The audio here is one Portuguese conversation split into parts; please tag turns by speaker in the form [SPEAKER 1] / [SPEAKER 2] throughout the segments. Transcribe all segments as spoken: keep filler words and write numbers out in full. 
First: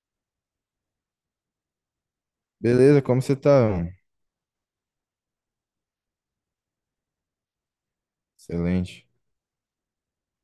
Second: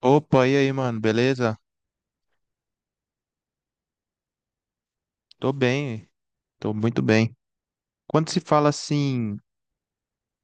[SPEAKER 1] Opa, e aí, mano, beleza?
[SPEAKER 2] Beleza, como você tá, mano?
[SPEAKER 1] Tô bem, tô muito bem. Quando se fala
[SPEAKER 2] Excelente.
[SPEAKER 1] assim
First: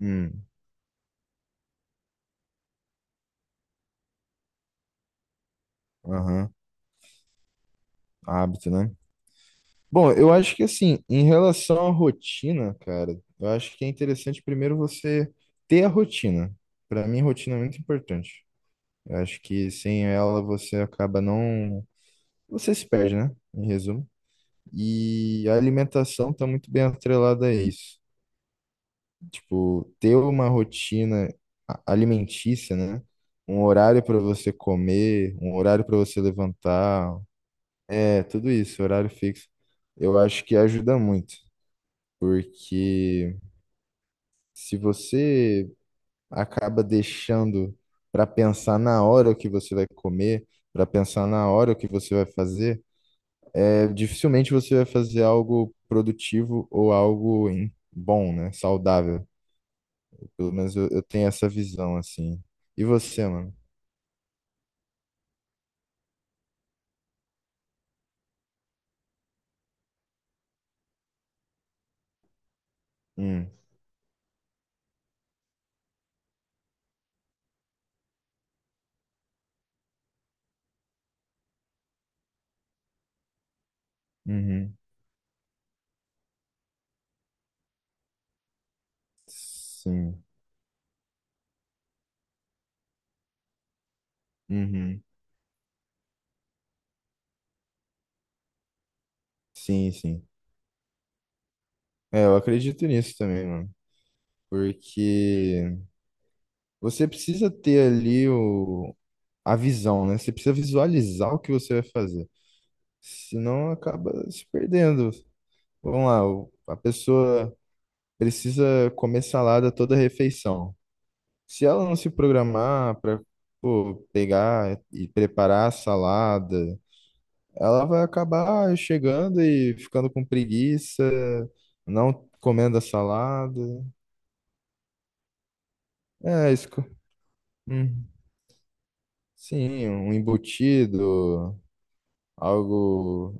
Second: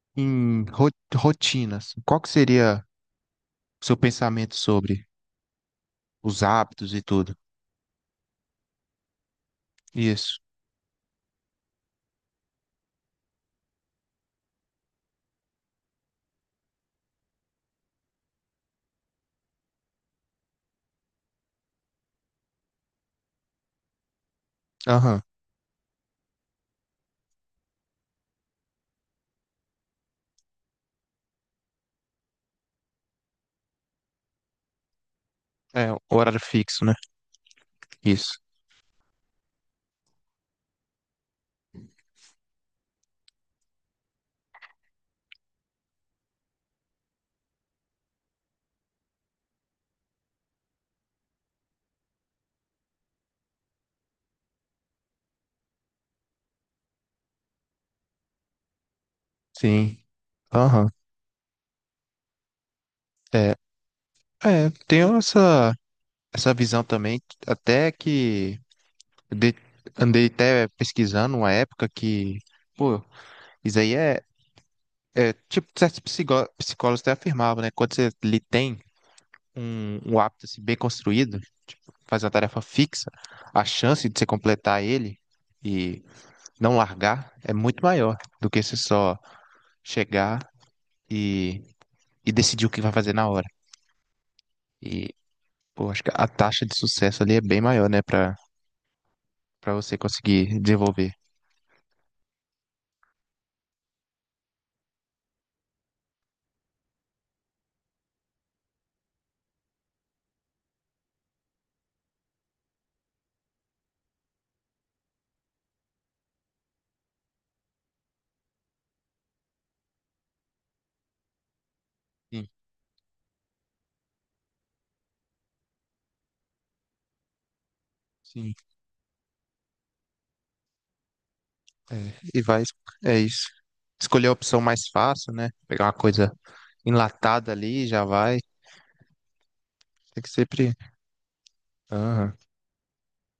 [SPEAKER 2] Hum,
[SPEAKER 1] em ro- rotinas, qual que seria o seu pensamento sobre os
[SPEAKER 2] aham,
[SPEAKER 1] hábitos e tudo?
[SPEAKER 2] hábito, né? Bom, eu
[SPEAKER 1] Isso.
[SPEAKER 2] acho que, assim, em relação à rotina, cara, eu acho que é interessante primeiro você ter a rotina. Pra mim, rotina é muito importante. Eu acho que sem ela você acaba não. Você se perde, né? Em resumo.
[SPEAKER 1] Aham.
[SPEAKER 2] E a alimentação tá muito bem atrelada a isso. Tipo, ter uma rotina a- alimentícia, né? Um horário para você comer, um horário
[SPEAKER 1] É,
[SPEAKER 2] para você
[SPEAKER 1] horário fixo, né?
[SPEAKER 2] levantar. É,
[SPEAKER 1] Isso.
[SPEAKER 2] tudo isso, horário fixo. Eu acho que ajuda muito, porque se você acaba deixando para pensar na hora o que você vai comer, para pensar na hora o que você vai fazer, é, dificilmente você vai fazer algo produtivo ou algo em- bom, né? Saudável.
[SPEAKER 1] Sim.
[SPEAKER 2] Pelo menos eu,
[SPEAKER 1] Aham.
[SPEAKER 2] eu tenho essa visão, assim. E você,
[SPEAKER 1] É,
[SPEAKER 2] mano?
[SPEAKER 1] é, tenho essa, essa, visão também, até que eu dei- andei até pesquisando uma época que, pô,
[SPEAKER 2] Hum,
[SPEAKER 1] isso aí é, é tipo, certos psicó- psicólogos até afirmavam, né? Quando você lhe tem um, um hábito assim, bem construído, faz uma tarefa fixa, a chance de você
[SPEAKER 2] uhum,
[SPEAKER 1] completar ele e não largar é muito maior do que você só
[SPEAKER 2] sim,
[SPEAKER 1] chegar e, e decidir o que vai fazer na hora.
[SPEAKER 2] uhum,
[SPEAKER 1] E, pô, acho que a taxa de sucesso ali é bem maior, né, para para
[SPEAKER 2] sim,
[SPEAKER 1] você
[SPEAKER 2] sim.
[SPEAKER 1] conseguir desenvolver.
[SPEAKER 2] É, eu acredito nisso também, mano, porque. Você precisa ter ali o, a visão, né? Você precisa visualizar o que você vai fazer. Senão acaba se perdendo. Vamos lá, o- a pessoa precisa comer salada toda refeição. Se ela não se
[SPEAKER 1] Sim,
[SPEAKER 2] programar para pegar e preparar a salada, ela vai
[SPEAKER 1] sim.
[SPEAKER 2] acabar chegando e ficando com preguiça,
[SPEAKER 1] É,
[SPEAKER 2] não
[SPEAKER 1] e vai, es-
[SPEAKER 2] comendo a
[SPEAKER 1] é isso.
[SPEAKER 2] salada.
[SPEAKER 1] Escolher a opção mais fácil, né? Pegar uma coisa
[SPEAKER 2] É isso. Que-
[SPEAKER 1] enlatada ali, já
[SPEAKER 2] Hum.
[SPEAKER 1] vai.
[SPEAKER 2] Sim, um
[SPEAKER 1] Tem que sempre.
[SPEAKER 2] embutido,
[SPEAKER 1] Aham,
[SPEAKER 2] algo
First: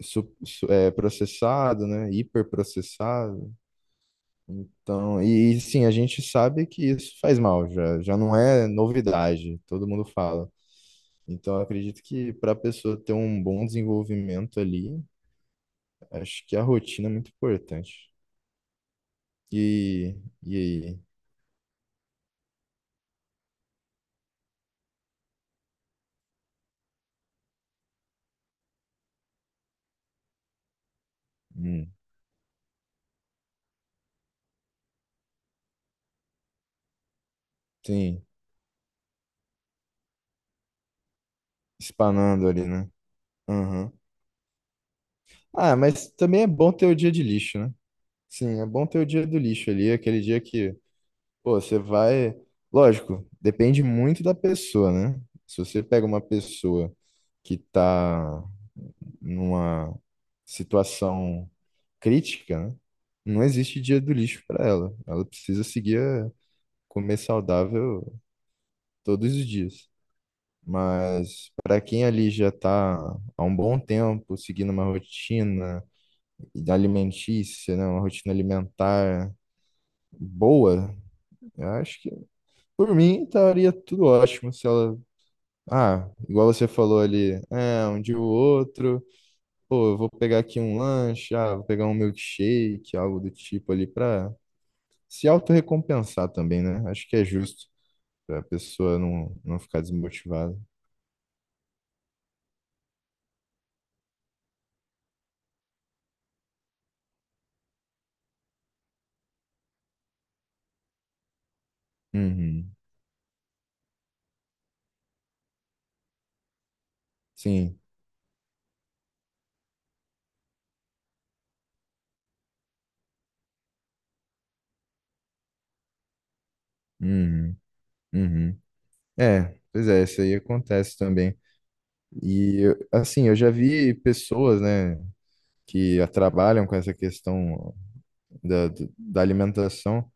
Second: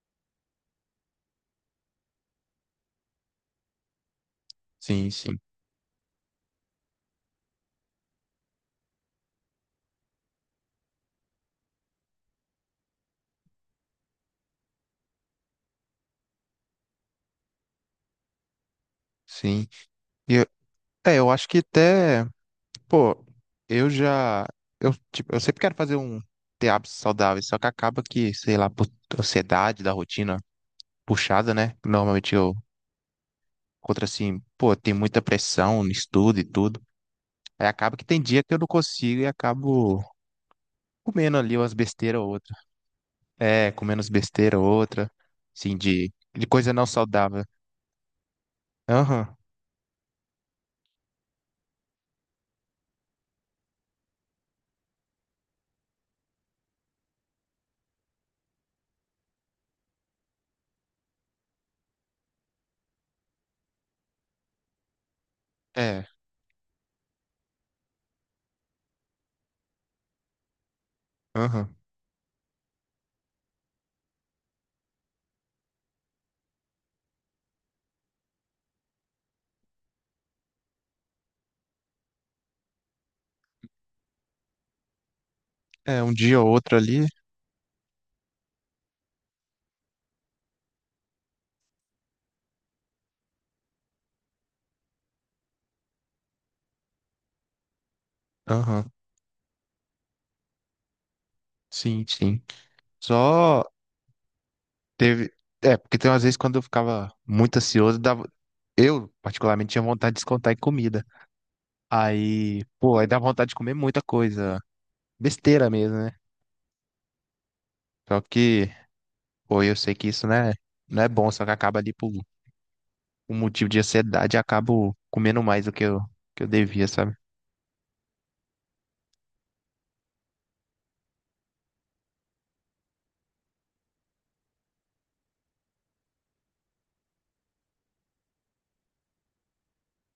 [SPEAKER 2] su- su- é, processado, né? Hiperprocessado.
[SPEAKER 1] sim,
[SPEAKER 2] Então,
[SPEAKER 1] sim,
[SPEAKER 2] e, e, sim, a gente sabe que isso faz mal, já, já não é novidade, todo mundo fala. Então, eu acredito que para a pessoa ter um bom desenvolvimento ali, acho que a rotina é muito importante.
[SPEAKER 1] sim.
[SPEAKER 2] E,
[SPEAKER 1] E
[SPEAKER 2] e aí?
[SPEAKER 1] É, eu acho que até, pô, eu já, eu, tipo, eu sempre quero fazer um ter hábitos saudáveis, só que acaba que, sei lá, por ansiedade da rotina puxada, né?
[SPEAKER 2] Hum,
[SPEAKER 1] Normalmente eu encontro assim, pô, tem muita pressão no estudo e tudo. Aí acaba que tem
[SPEAKER 2] sim,
[SPEAKER 1] dia que eu não consigo e acabo comendo ali umas besteiras ou
[SPEAKER 2] espanando
[SPEAKER 1] outra.
[SPEAKER 2] ali, né?
[SPEAKER 1] É,
[SPEAKER 2] Aham.
[SPEAKER 1] comendo umas besteiras ou outra,
[SPEAKER 2] Ah,
[SPEAKER 1] assim,
[SPEAKER 2] mas
[SPEAKER 1] de,
[SPEAKER 2] também
[SPEAKER 1] de
[SPEAKER 2] é bom
[SPEAKER 1] coisa não
[SPEAKER 2] ter o dia de
[SPEAKER 1] saudável.
[SPEAKER 2] lixo, né? Sim, é bom ter o dia
[SPEAKER 1] Aham,
[SPEAKER 2] do lixo ali, aquele dia que pô, você vai. Lógico, depende muito da pessoa, né? Se você pega uma pessoa que tá numa situação crítica, né? Não existe dia do lixo para ela. Ela precisa seguir
[SPEAKER 1] é,
[SPEAKER 2] a comer saudável todos os dias. Mas
[SPEAKER 1] aham.
[SPEAKER 2] para quem ali já está há um bom tempo seguindo uma rotina alimentícia, né? Uma rotina alimentar boa, eu acho que por mim tá, estaria tudo ótimo se ela
[SPEAKER 1] É,
[SPEAKER 2] ah,
[SPEAKER 1] um dia ou
[SPEAKER 2] igual você
[SPEAKER 1] outro
[SPEAKER 2] falou
[SPEAKER 1] ali,
[SPEAKER 2] ali, é, um dia o outro, pô, eu vou pegar aqui um lanche, ah, vou pegar um milkshake, algo do tipo ali pra se autorrecompensar também, né? Acho que é justo pra
[SPEAKER 1] aham,
[SPEAKER 2] pessoa não, não ficar desmotivada.
[SPEAKER 1] sim, sim. Só. Teve. É, porque tem umas vezes quando eu ficava muito ansioso, dava... Eu, particularmente, tinha vontade de descontar em comida. Aí,
[SPEAKER 2] Uhum,
[SPEAKER 1] pô, aí dá vontade de comer muita coisa. Besteira mesmo, né?
[SPEAKER 2] sim,
[SPEAKER 1] Só que, pô, eu sei que isso não é, não é bom, só que acaba ali por um motivo de ansiedade, eu acabo comendo mais do que eu, que eu devia, sabe?
[SPEAKER 2] uhum, uhum. É, pois é, isso aí acontece também. E, eu- assim, eu já vi pessoas, né, que trabalham com essa questão da, da alimentação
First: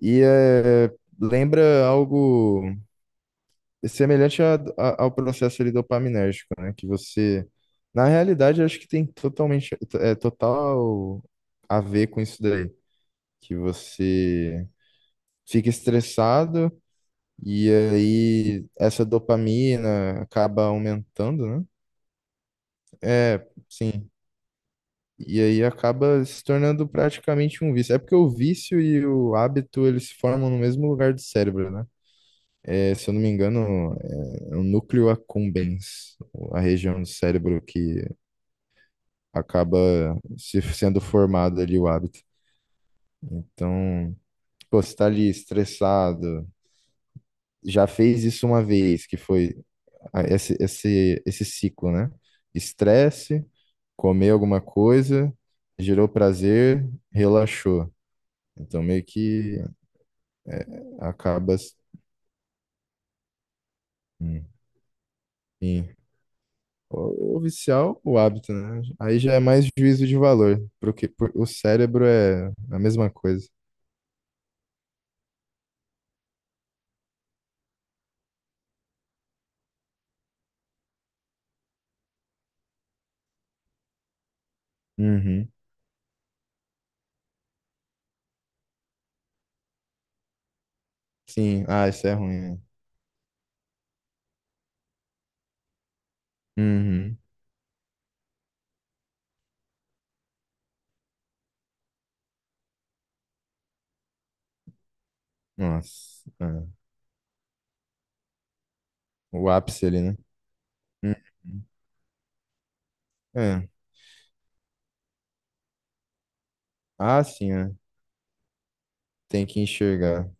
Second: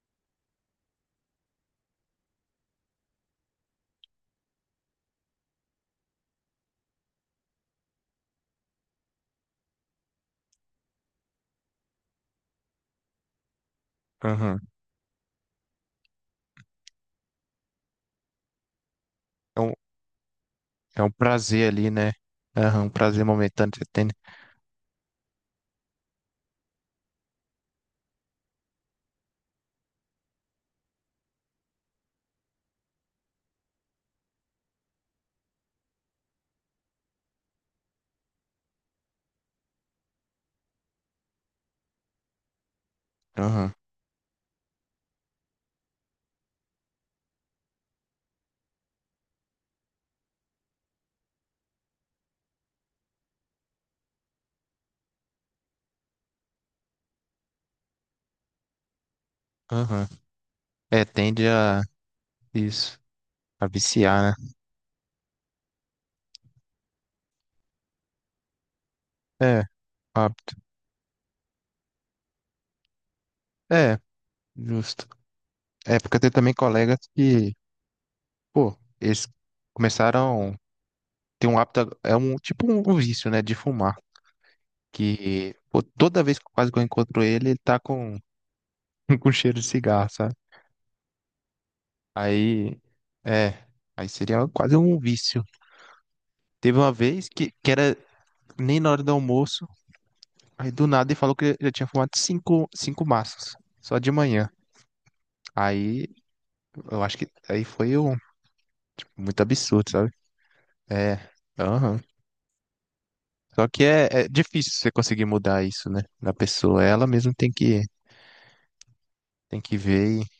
[SPEAKER 2] e é, lembra algo é semelhante a- a- ao processo ali dopaminérgico, né? Que você, na realidade, eu acho que tem totalmente, é total a ver com isso daí, que
[SPEAKER 1] Aham.
[SPEAKER 2] você fica estressado e aí essa
[SPEAKER 1] É um,
[SPEAKER 2] dopamina acaba
[SPEAKER 1] é um
[SPEAKER 2] aumentando, né?
[SPEAKER 1] prazer ali, né? Aham, um prazer
[SPEAKER 2] É,
[SPEAKER 1] momentâneo que você tem,
[SPEAKER 2] sim.
[SPEAKER 1] né?
[SPEAKER 2] E aí acaba se tornando praticamente um vício. É porque o vício e o hábito, eles se formam no mesmo lugar do cérebro, né? É, se eu não me engano, é, é o núcleo accumbens, a região do cérebro que acaba se sendo formado ali o hábito.
[SPEAKER 1] Aham,
[SPEAKER 2] Então, pô, você tá ali estressado, já fez isso uma vez, que foi a- esse, esse, esse ciclo, né? Estresse, comer alguma coisa, gerou prazer, relaxou. Então, meio que
[SPEAKER 1] aham. É, tende
[SPEAKER 2] acaba...
[SPEAKER 1] a isso, a viciar,
[SPEAKER 2] Hum,
[SPEAKER 1] né?
[SPEAKER 2] sim. O o vicial, o hábito, né? Aí já é
[SPEAKER 1] É,
[SPEAKER 2] mais juízo de
[SPEAKER 1] hábito.
[SPEAKER 2] valor, porque por- o cérebro é a mesma coisa.
[SPEAKER 1] É, justo. É, porque tem também colegas que, pô, eles começaram. Tem um hábito, é um tipo um vício, né, de fumar,
[SPEAKER 2] Uhum.
[SPEAKER 1] que pô, toda vez que quase que eu encontro ele, ele tá com com cheiro de cigarro, sabe?
[SPEAKER 2] Sim, ah, isso é ruim, né?
[SPEAKER 1] Aí é, aí seria quase um vício. Teve uma
[SPEAKER 2] Uhum.
[SPEAKER 1] vez que, que, era nem na hora do almoço, aí do nada ele falou que ele já tinha fumado cinco, cinco maços, só de manhã. Aí
[SPEAKER 2] Nossa, é.
[SPEAKER 1] eu acho que aí foi um, muito
[SPEAKER 2] O ápice
[SPEAKER 1] absurdo,
[SPEAKER 2] ali,
[SPEAKER 1] sabe?
[SPEAKER 2] né?
[SPEAKER 1] É,
[SPEAKER 2] Uhum.
[SPEAKER 1] aham. Só
[SPEAKER 2] É.
[SPEAKER 1] que é, é difícil você conseguir mudar isso, né, na pessoa. Ela
[SPEAKER 2] Ah,
[SPEAKER 1] mesmo tem
[SPEAKER 2] sim, é.
[SPEAKER 1] que,
[SPEAKER 2] Tem
[SPEAKER 1] tem
[SPEAKER 2] que
[SPEAKER 1] que ver
[SPEAKER 2] enxergar.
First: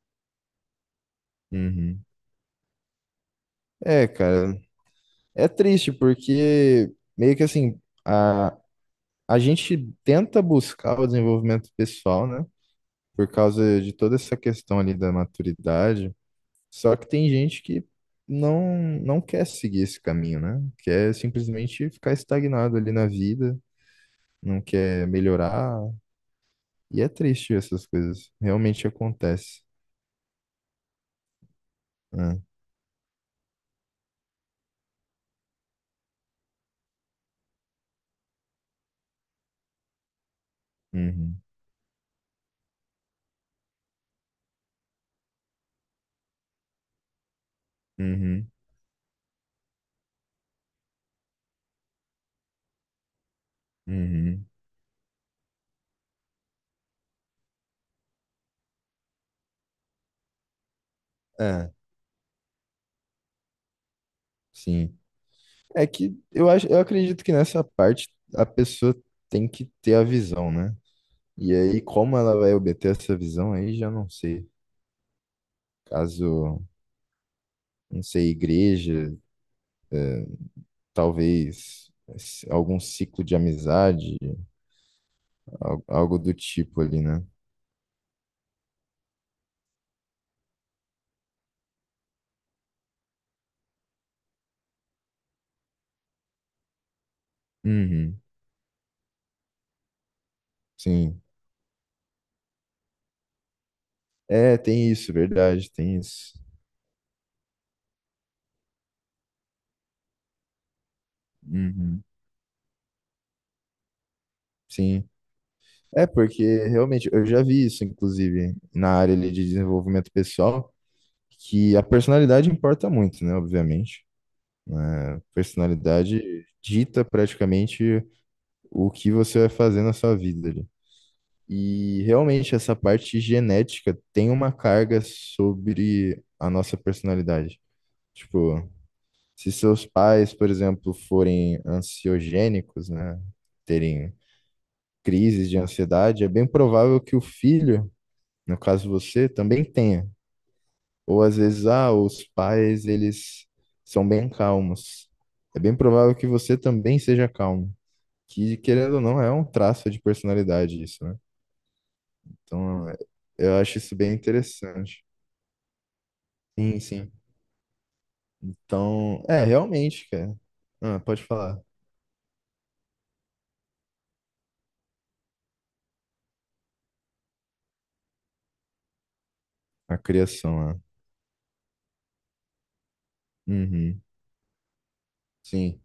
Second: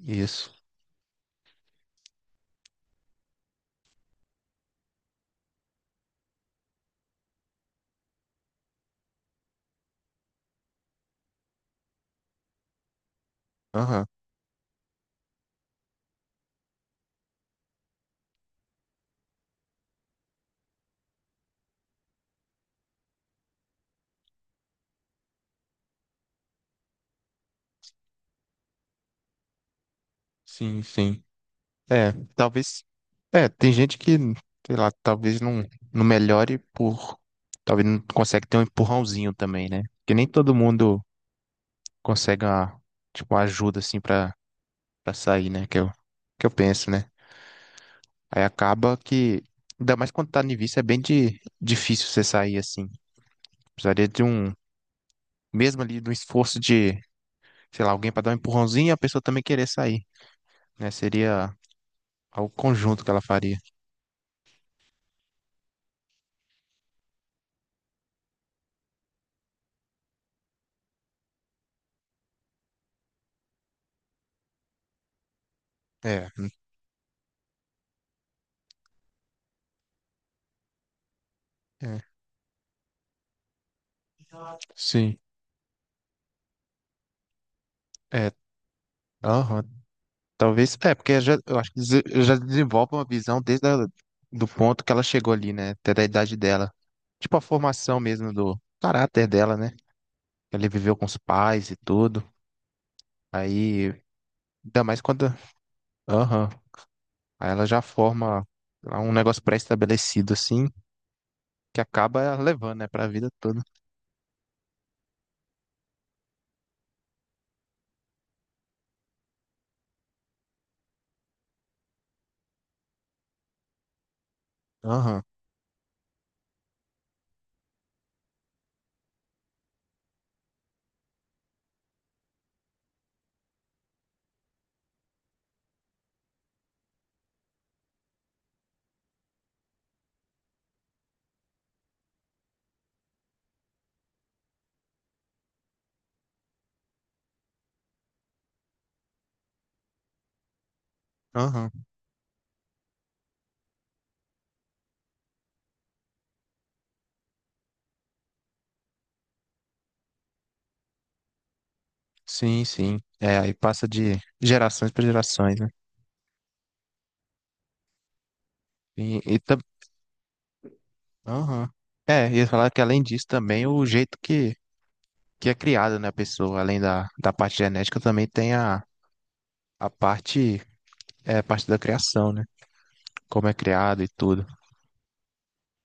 [SPEAKER 1] e, isso.
[SPEAKER 2] Uhum. É, cara, é triste porque meio que assim, a, a gente tenta buscar o desenvolvimento pessoal, né? Por causa de
[SPEAKER 1] Aham,
[SPEAKER 2] toda essa questão ali da maturidade, só que tem gente que não, não quer seguir esse caminho, né? Quer simplesmente ficar estagnado ali na vida, não quer melhorar. E é triste essas coisas. Realmente acontece,
[SPEAKER 1] sim, sim. É,
[SPEAKER 2] né?
[SPEAKER 1] talvez. É, tem gente que, sei lá, talvez não, não melhore por. Talvez não consegue ter um empurrãozinho também, né? Porque nem todo mundo
[SPEAKER 2] Uhum,
[SPEAKER 1] consegue uma, tipo, uma ajuda assim pra, pra sair, né? Que eu, que eu penso, né? Aí
[SPEAKER 2] uhum,
[SPEAKER 1] acaba que. Ainda mais quando tá no início, é bem de, difícil você sair assim. Precisaria de
[SPEAKER 2] uhum.
[SPEAKER 1] um. Mesmo ali, de um esforço de, sei lá, alguém pra dar um empurrãozinho e a pessoa também querer sair, né? Seria
[SPEAKER 2] É,
[SPEAKER 1] algo conjunto que ela faria.
[SPEAKER 2] sim. É que eu acho, eu acredito que nessa parte a pessoa tem que ter a visão, né? E aí, como ela vai obter essa visão aí, já não sei. Caso, não sei, igreja é, talvez
[SPEAKER 1] É,
[SPEAKER 2] esse- algum ciclo de amizade,
[SPEAKER 1] sim,
[SPEAKER 2] al- algo do tipo ali, né?
[SPEAKER 1] é, aham, talvez, é, porque já, eu acho que dese- já desenvolve uma visão desde a, do ponto que ela chegou ali, né, até da idade dela, tipo a formação
[SPEAKER 2] Uhum,
[SPEAKER 1] mesmo do caráter dela, né, ela viveu com os
[SPEAKER 2] sim.
[SPEAKER 1] pais e tudo, aí,
[SPEAKER 2] É,
[SPEAKER 1] ainda
[SPEAKER 2] tem
[SPEAKER 1] mais
[SPEAKER 2] isso,
[SPEAKER 1] quando,
[SPEAKER 2] verdade, tem isso.
[SPEAKER 1] aham, aí ela já forma lá um negócio pré-estabelecido, assim, que
[SPEAKER 2] Uhum,
[SPEAKER 1] acaba levando, né, pra vida toda,
[SPEAKER 2] sim. É, porque realmente eu já vi isso, inclusive, na área ali de desenvolvimento pessoal, que a personalidade importa muito, né? Obviamente. A
[SPEAKER 1] aham,
[SPEAKER 2] personalidade dita praticamente o que você vai fazer na sua vida ali. E realmente essa parte genética tem uma carga sobre a nossa personalidade. Tipo, se seus pais, por exemplo, forem ansiogênicos, né, terem crises de ansiedade, é bem provável que o filho, no caso você, também tenha. Ou às vezes,
[SPEAKER 1] aham,
[SPEAKER 2] ah, os pais, eles são bem calmos. É bem provável que você também seja calmo. Que, querendo ou não, é um traço de personalidade isso, né?
[SPEAKER 1] sim,
[SPEAKER 2] Então,
[SPEAKER 1] sim, é, aí
[SPEAKER 2] eu acho
[SPEAKER 1] passa
[SPEAKER 2] isso bem
[SPEAKER 1] de gerações
[SPEAKER 2] interessante.
[SPEAKER 1] para gerações, né.
[SPEAKER 2] Sim, sim.
[SPEAKER 1] e,
[SPEAKER 2] Então,
[SPEAKER 1] e
[SPEAKER 2] é, realmente, cara. Ah, pode falar.
[SPEAKER 1] Aham. É, ia falar que além disso também o jeito que, que é criada, né, a pessoa, além da, da parte genética, também tem a, a
[SPEAKER 2] A criação
[SPEAKER 1] parte,
[SPEAKER 2] lá.
[SPEAKER 1] é, a parte da criação, né? Como é criado
[SPEAKER 2] Uhum,
[SPEAKER 1] e tudo.
[SPEAKER 2] sim.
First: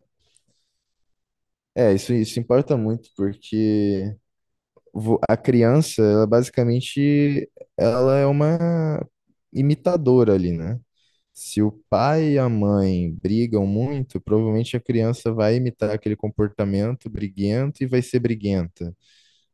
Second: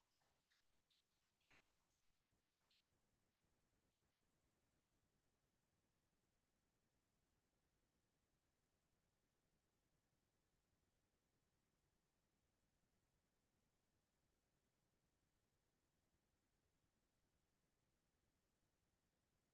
[SPEAKER 2] É, isso, isso importa muito, porque vo- a criança, ela basicamente, ela é uma imitadora ali, né? Se o pai e a mãe brigam muito, provavelmente a criança vai imitar aquele comportamento briguento e vai ser briguenta.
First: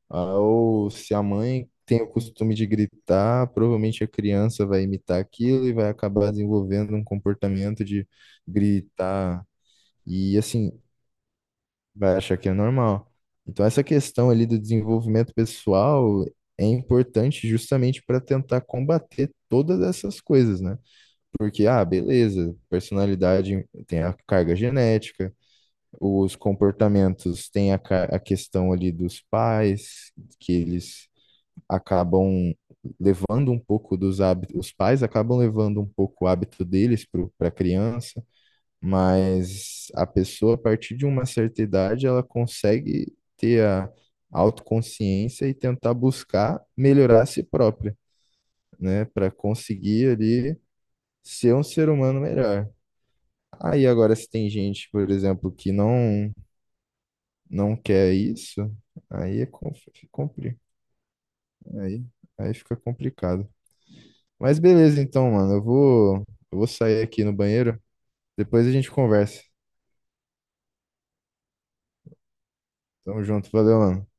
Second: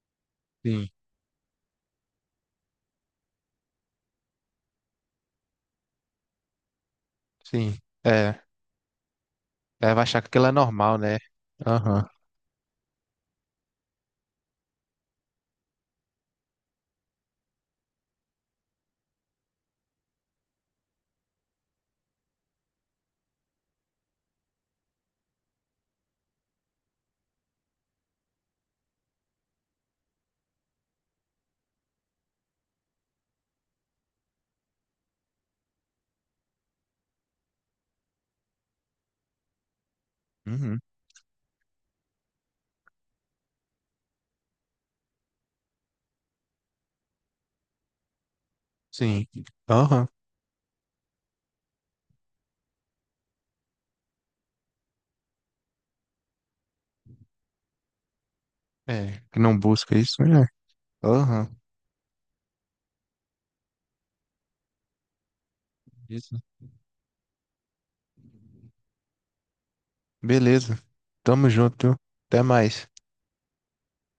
[SPEAKER 2] Ah,
[SPEAKER 1] Sim,
[SPEAKER 2] ou se a mãe tem o costume de gritar, provavelmente a criança vai imitar aquilo e vai acabar desenvolvendo um
[SPEAKER 1] sim.
[SPEAKER 2] comportamento de
[SPEAKER 1] É.
[SPEAKER 2] gritar,
[SPEAKER 1] Deve achar que
[SPEAKER 2] e
[SPEAKER 1] aquilo é
[SPEAKER 2] assim,
[SPEAKER 1] normal, né? Aham.
[SPEAKER 2] vai achar que é normal. Então, essa questão ali do desenvolvimento pessoal é importante justamente para tentar combater todas essas coisas, né? Porque, ah, beleza, personalidade tem a carga genética, os comportamentos tem a, ca- a questão ali dos pais, que eles acabam levando um pouco dos hábitos, os pais acabam levando um pouco o hábito deles para a criança, mas a pessoa, a
[SPEAKER 1] Uhum.
[SPEAKER 2] partir de uma certa idade, ela consegue ter a autoconsciência e tentar buscar melhorar a si própria, né,
[SPEAKER 1] Sim.
[SPEAKER 2] para
[SPEAKER 1] Aham.
[SPEAKER 2] conseguir ali ser um ser humano melhor. Aí agora se tem gente, por exemplo, que não não quer isso,
[SPEAKER 1] É, que
[SPEAKER 2] aí é
[SPEAKER 1] não busca isso, né?
[SPEAKER 2] compli,
[SPEAKER 1] Aham.
[SPEAKER 2] aí, aí fica complicado. Mas beleza, então, mano. Eu vou,
[SPEAKER 1] Isso.
[SPEAKER 2] eu vou sair aqui no banheiro. Depois a gente conversa.
[SPEAKER 1] Beleza. Tamo junto, viu? Até mais.
[SPEAKER 2] Tamo junto. Valeu, mano.